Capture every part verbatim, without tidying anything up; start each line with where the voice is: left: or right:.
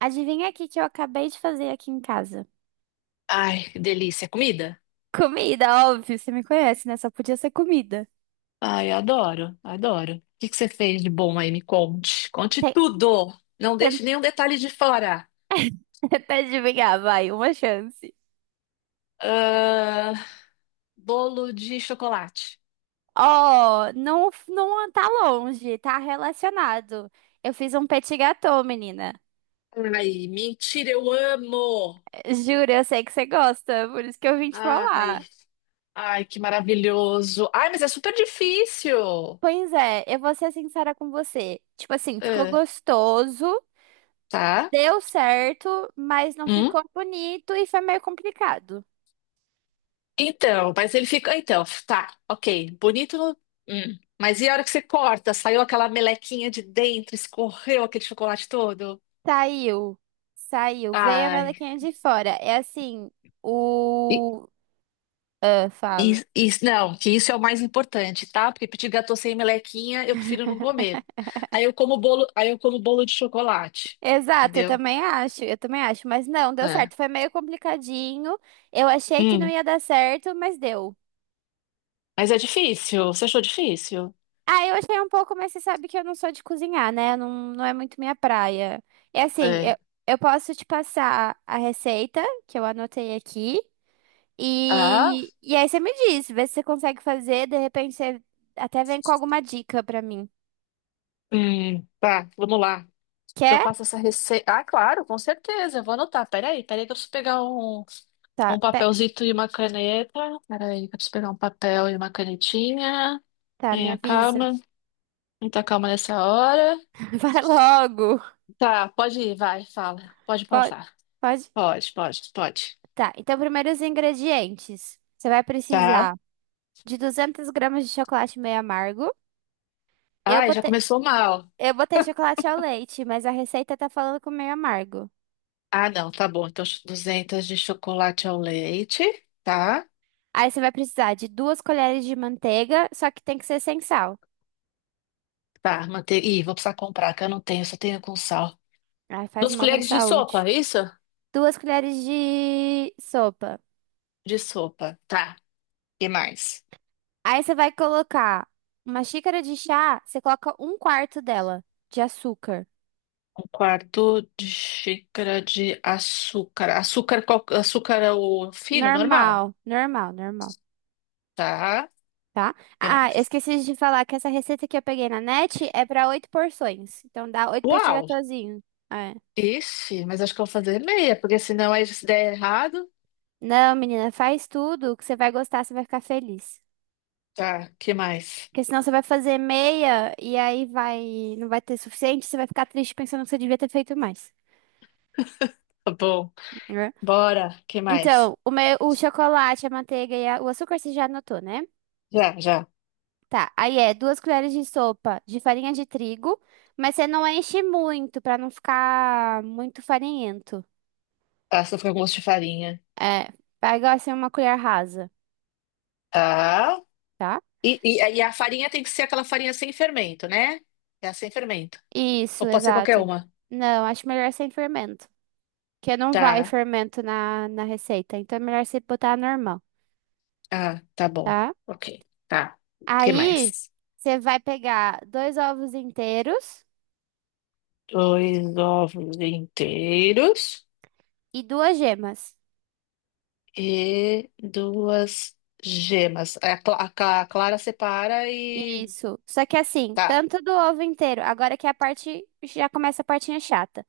right: Adivinha aqui que eu acabei de fazer aqui em casa.
left: Ai, que delícia. É comida?
right: Comida, óbvio, você me conhece, né? Só podia ser comida.
left: Ai, adoro, adoro. O que que você fez de bom aí? Me conte. Conte
right: Tem-
left: tudo. Não
right: tem-
left: deixe nenhum detalhe de fora.
right: Tenta adivinhar, vai, uma chance.
left: Ah, bolo de chocolate.
right: Oh, não, não tá longe, tá relacionado. Eu fiz um petit gâteau, menina.
left: Ai, mentira, eu amo.
right: Juro, eu sei que você gosta, por isso que eu vim te
left: Ai,
right: falar.
left: ai, que maravilhoso. Ai, mas é super difícil.
right: Pois é, eu vou ser sincera com você. Tipo assim, ficou
left: Ah,
right: gostoso,
left: tá?
right: deu certo, mas não
left: Hum?
right: ficou bonito e foi meio complicado.
left: Então, mas ele fica. Então, tá, ok. Bonito. No- hum. Mas e a hora que você corta? Saiu aquela melequinha de dentro, escorreu aquele chocolate todo?
right: Saiu, saiu, veio a
left: Ai.
right: melequinha de fora. É assim,
left: E,
right: o. Ah,
left: e-
right: fala.
left: e- não, que isso é o mais importante, tá? Porque pedir gâteau sem melequinha, eu prefiro não comer. Aí eu como bolo, aí eu como bolo de chocolate.
right: Exato, eu
left: Entendeu?
right: também acho, eu também acho, mas não, deu
left: É.
right: certo, foi meio complicadinho. Eu achei que não
left: Hum.
right: ia dar certo, mas deu.
left: Mas é difícil. Você achou difícil?
right: Ah, eu achei um pouco, mas você sabe que eu não sou de cozinhar, né? Não, não é muito minha praia. É assim, eu,
left: É.
right: eu posso te passar a receita que eu anotei aqui.
left: Ah?
right: E, e aí você me diz, vê se você consegue fazer, de repente você até vem com alguma dica pra mim.
left: Hum, tá, vamos lá. Eu
right: Quer?
left: passo essa receita. Ah, claro, com certeza. Eu vou anotar. Peraí, peraí, que eu preciso pegar um,
right: Tá,
left: um
right: pe-
left: papelzito e uma caneta. Peraí, que eu preciso pegar um papel e uma canetinha.
right: tá, me
left: Tenha
right: avisa.
left: calma. Muita calma nessa hora.
right: Vai logo.
left: Tá, pode ir, vai, fala. Pode
right: Pode,
left: pausar.
right: pode.
left: Pode, pode, pode.
right: Tá, então, primeiro os ingredientes. Você vai precisar
left: Tá.
right: de duzentos gramas de chocolate meio amargo. Eu
left: Ai, já
right: botei,
left: começou mal.
right: eu botei chocolate ao leite, mas a receita tá falando com meio amargo.
left: Ah, não, tá bom. Então, duzentas de chocolate ao leite. Tá,
right: Aí você vai precisar de duas colheres de manteiga, só que tem que ser sem sal.
left: tá. Manter... Ih, vou precisar comprar, que eu não tenho, só tenho com sal.
right: Aí faz
left: Duas
right: mal pra
left: colheres de sopa,
right: saúde.
left: é isso?
right: Duas colheres de sopa.
left: De sopa. Tá. E mais?
right: Aí você vai colocar uma xícara de chá, você coloca um quarto dela de açúcar.
left: Um quarto de xícara de açúcar. Açúcar, qual- açúcar é o fino, normal,
right: Normal, normal, normal,
left: tá?
right: tá?
left: E
right: Ah, eu
left: mais?
right: esqueci de falar que essa receita que eu peguei na net é pra oito porções. Então dá oito petit
left: Uau!
right: gâteauzinho. É.
left: Ixi, mas acho que eu vou fazer meia, porque senão aí se der errado.
right: Não, menina, faz tudo que você vai gostar, você vai ficar feliz.
left: Tá, que mais?
right: Porque senão você vai fazer meia e aí vai, não vai ter suficiente, você vai ficar triste pensando que você devia ter feito mais.
left: Tá bom.
right: né?
left: Bora, que mais?
right: Então, o meu, o chocolate, a manteiga e a- o açúcar você já anotou, né?
left: Já, já.
right: Tá, aí é duas colheres de sopa de farinha de trigo, mas você não enche muito pra não ficar muito farinhento.
left: Tá, só fica com gosto de farinha.
right: É, pega assim uma colher rasa,
left: Tá.
right: tá?
left: E, e, e a farinha tem que ser aquela farinha sem fermento, né? É a sem fermento.
right: Isso,
left: Ou pode ser qualquer
right: exato.
left: uma.
right: Não, acho melhor sem fermento, porque não vai
left: Tá.
right: fermento na, na receita, então é melhor você botar normal,
left: Ah, tá bom.
right: tá?
left: Ok. Tá. O que
right: Aí
left: mais?
right: você vai pegar dois ovos inteiros
left: Dois ovos inteiros
right: e duas gemas.
left: e duas gemas. Aí A, cla- a ca- a Clara separa e
right: Isso. Só que assim,
left: tá.
right: tanto do ovo inteiro, agora que é a parte já começa a partinha chata.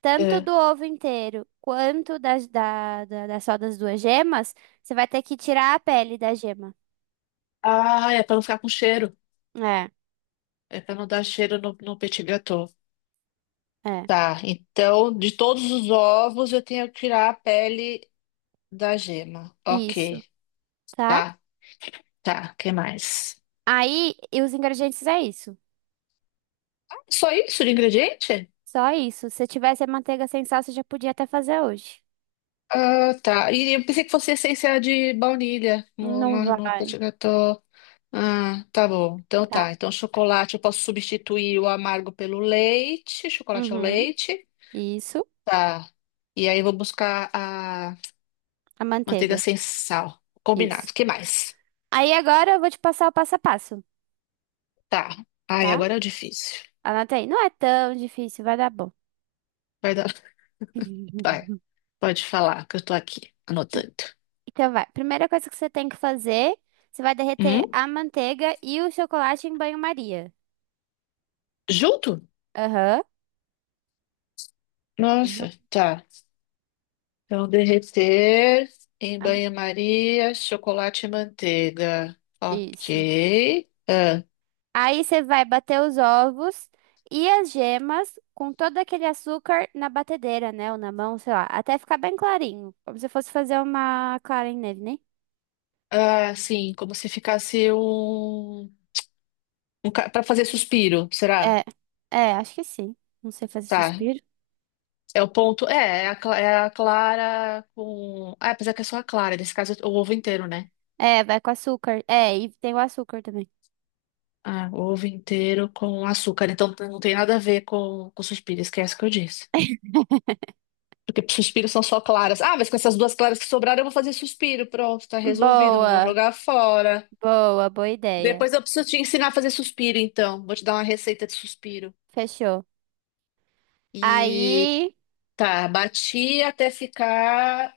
right: Tanto
left: É.
right: do ovo inteiro quanto das, da, da, da- só das duas gemas, você vai ter que tirar a pele da gema.
left: Ah, é para não ficar com cheiro.
right: É,
left: É para não dar cheiro no, no petit gâteau.
right: é.
left: Tá, então de todos os ovos eu tenho que tirar a pele da gema.
right: Isso,
left: Ok,
right: tá?
left: tá, tá. Que mais?
right: Aí, e os ingredientes é isso.
left: Só isso de ingrediente?
right: Só isso. Se tivesse a manteiga sem sal, você já podia até fazer hoje.
left: Ah, tá. E eu pensei que fosse essência de baunilha no,
right: Não
left: no, no
right: vai,
left: petit gâteau. Ah, tá bom. Então
right: tá?
left: tá. Então chocolate, eu posso substituir o amargo pelo leite, chocolate ao
right: Uhum.
left: leite.
right: Isso,
left: Tá. E aí eu vou buscar a
right: a
left: manteiga
right: manteiga.
left: sem sal.
right: Isso.
left: Combinado. O que mais?
right: Aí agora eu vou te passar o passo a passo,
left: Tá. Ai,
right: tá?
left: agora é o difícil.
right: Anota aí. Não é tão difícil, vai dar bom.
left: Vai dar. Vai. Pode falar que eu tô aqui anotando.
right: Então vai. Primeira coisa que você tem que fazer, você vai derreter
left: Hum?
right: a manteiga e o chocolate em banho-maria.
left: Junto?
right: Aham. Ju-
left: Nossa, tá. Então derreter em
right: Am-
left: banho-maria, chocolate e manteiga.
right: Isso.
left: Ok.
right: Aí você vai bater os ovos e as gemas com todo aquele açúcar na batedeira, né? Ou na mão, sei lá, até ficar bem clarinho. Como se fosse fazer uma clara em neve, né?
left: Ah, sim, como se ficasse um, um para fazer suspiro, será?
right: É, é, acho que sim. Não sei fazer
left: Tá.
right: suspiro.
left: É o ponto. É, é a, cla- é a clara com. Ah, apesar que é só a clara, nesse caso é o ovo inteiro, né?
right: É, vai com açúcar. É, e tem o açúcar também.
left: Ah, o ovo inteiro com açúcar. Então não tem nada a ver com, com suspiro, esquece o que eu disse. Porque suspiros são só claras. Ah, mas com essas duas claras que sobraram, eu vou fazer suspiro. Pronto, tá resolvido, não vou
right: Boa,
left: jogar fora.
right: boa, boa ideia.
left: Depois eu preciso te ensinar a fazer suspiro, então. Vou te dar uma receita de suspiro.
right: Fechou.
left: E
right: Aí.
left: tá, bati até ficar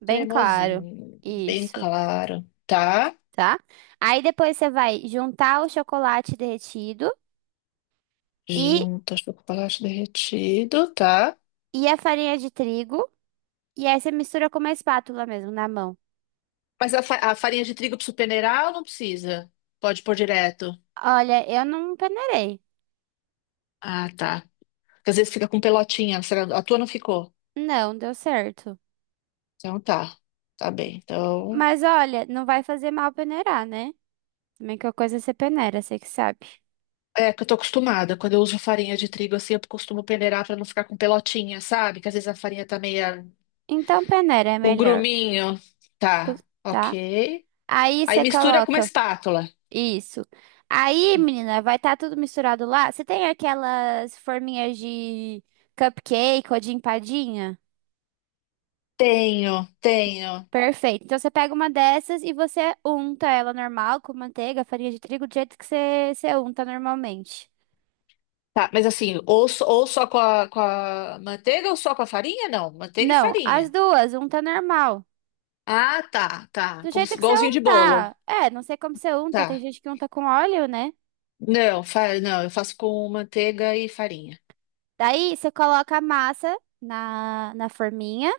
right: Bem claro.
left: cremosinho, bem
right: Isso,
left: claro, tá?
right: tá? Aí depois você vai juntar o chocolate derretido e,
left: Junto, acho que o chocolate derretido, tá?
right: e a farinha de trigo. E aí você mistura com uma espátula mesmo, na mão.
left: Mas a, fa- a farinha de trigo precisa peneirar ou não precisa? Pode pôr direto.
right: Olha, eu não peneirei.
left: Ah, tá. Porque às vezes fica com pelotinha, será- a tua não ficou?
right: Não, deu certo.
left: Então tá, tá bem. Então,
right: Mas olha, não vai fazer mal peneirar, né? Também que a coisa você peneira, você que sabe.
left: é que eu tô acostumada, quando eu uso farinha de trigo assim, eu costumo peneirar pra não ficar com pelotinha, sabe? Que às vezes a farinha tá meia
right: Então peneira é
left: um
right: melhor,
left: gruminho.
right: cus-
left: Tá,
right: tá?
left: ok.
right: Aí
left: Aí
right: você
left: mistura com uma
right: coloca.
left: espátula.
right: Isso. Aí, menina, vai estar tudo misturado lá. Você tem aquelas forminhas de cupcake ou de empadinha?
left: Tenho, tenho.
right: Perfeito. Então você pega uma dessas e você unta ela normal com manteiga, farinha de trigo, do jeito que você, você unta normalmente.
left: Tá, mas assim, ou, só- ou só com a, com a manteiga ou só com a farinha? Não, manteiga e
right: Não, as
left: farinha.
right: duas, unta normal.
left: Ah, tá, tá.
right: Do
left: Como
right: jeito
left: se-
right: que você
left: igualzinho de bolo.
right: untar. É, não sei como você unta, tem
left: Tá.
right: gente que unta com óleo, né?
left: Não, fa- não, eu faço com manteiga e farinha.
right: Daí você coloca a massa na, na forminha.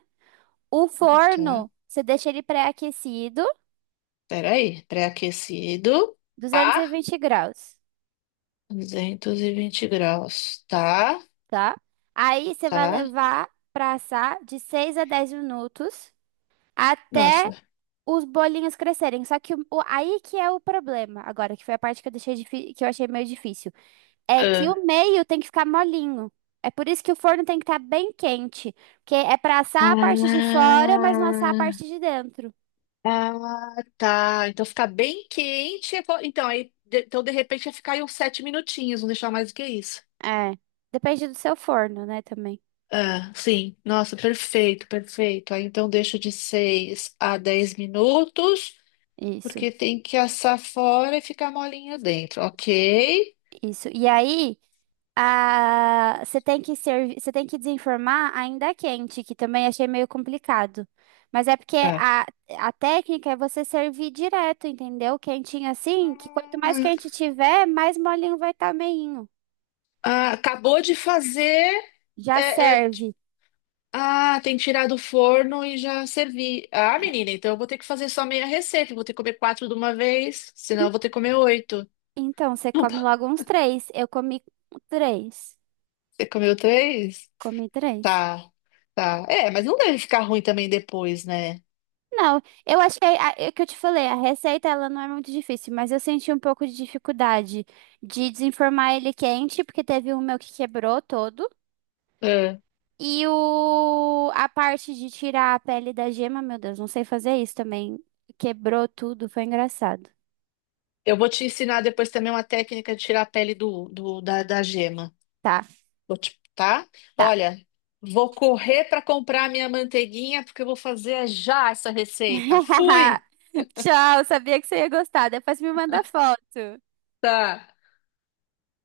right: O
left: Tá.
right: forno, você deixa ele pré-aquecido.
left: Peraí, pré-aquecido.
right: duzentos e
left: Tá.
right: vinte graus,
left: Duzentos e vinte graus. Tá,
right: tá? Aí você vai
left: tá.
right: levar pra assar de seis a dez minutos até
left: Nossa.
right: os bolinhos crescerem. Só que o, o- aí que é o problema, agora, que foi a parte que eu deixei difí- que eu achei meio difícil, é que
left: Ah.
right: o meio tem que ficar molinho. É por isso que o forno tem que estar bem quente, porque é pra assar a parte de fora, mas não assar a parte
left: Ah.
right: de dentro.
left: Ah, tá. Então ficar bem quente. é co- Então, aí, de- então de repente ia ficar aí uns sete minutinhos, não deixar mais do que isso.
right: É, depende do seu forno, né, também.
left: Ah, sim. Nossa, perfeito, perfeito. Aí então deixa de seis a dez minutos,
right: Isso,
left: porque tem que assar fora e ficar molinha dentro, ok?
right: isso. E aí. Ah, você tem que servir, você tem que desenformar ainda quente, que também achei meio complicado. Mas é porque
left: Tá.
right: a, a técnica é você servir direto, entendeu? Quentinho assim, que quanto mais quente tiver, mais molinho vai estar meinho.
left: Ah, acabou de fazer.
right: Já
left: é, é,
right: serve.
left: ah, tem que tirar do forno e já servir. Ah, menina, então eu vou ter que fazer só meia receita. Eu vou ter que comer quatro de uma vez, senão eu vou ter que comer oito.
right: Então, você
left: Não
right: come
left: tá.
right: logo uns três. Eu comi três.
left: Você comeu três?
right: Comi três.
left: Tá, tá. É, mas não deve ficar ruim também depois, né?
right: Não, eu achei, a- é o que eu te falei, a receita ela não é muito difícil, mas eu senti um pouco de dificuldade de desenformar ele quente, porque teve um meu que quebrou todo.
left: É.
right: E o, a parte de tirar a pele da gema, meu Deus, não sei fazer isso também. Quebrou tudo, foi engraçado.
left: Eu vou te ensinar depois também uma técnica de tirar a pele do, do- da, da gema.
right: Tá,
left: Vou te- tá?
right: tá.
left: Olha, vou correr para comprar minha manteiguinha porque eu vou fazer já essa receita. Fui!
right: Tchau, sabia que você ia gostar. Depois me manda foto.
left: Tá.